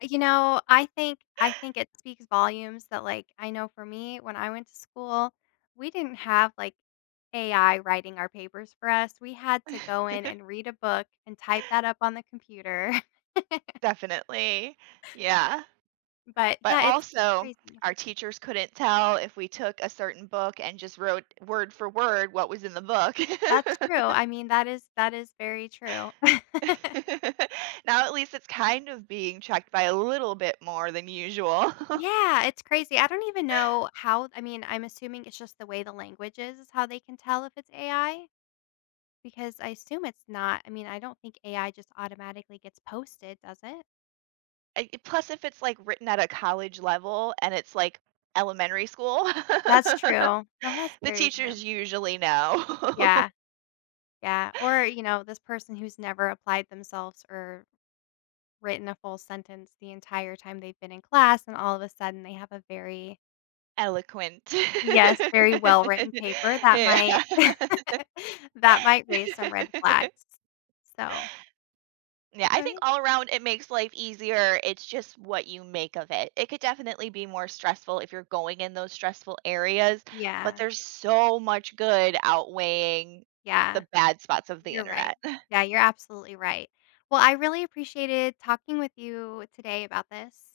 You know, I think I think it speaks volumes that, like, I know for me when I went to school, we didn't have, like, AI writing our papers for us. We had to go in and read a book and type that up on the computer. Definitely, yeah. But, But yeah, it's also crazy. our teachers couldn't tell if we took a certain book and just wrote word for word what was in the book. That's true. I mean, that is that is very true. Now at least it's kind of being checked by a little bit more than usual. Yeah, it's crazy. I don't even know how I mean, I'm assuming it's just the way the language is, is how they can tell if it's AI because I assume it's not I mean, I don't think AI just automatically gets posted, does it? Eh i plus, if it's, like, written at a college-level and it's like elementary school, That's true. the No, that's very true. teachers usually know. Yeah. Yeah, or, you know this person who's never applied themselves or written a full sentence the entire time they've been in class and all of a sudden they have a very Eloquent. Yes, very well-written paper that Yeah. might that might raise some red flags. So Yeah, I think Sorry? all around it makes life easier, it's just what you make of it. It could definitely be more stressful, if you're going in those stressful areas, but Yeah. there's so much good outweighing Yeah. the bad spots of the You're right. internet. Yeah, you're absolutely right. Well, I really appreciated talking with you today about this.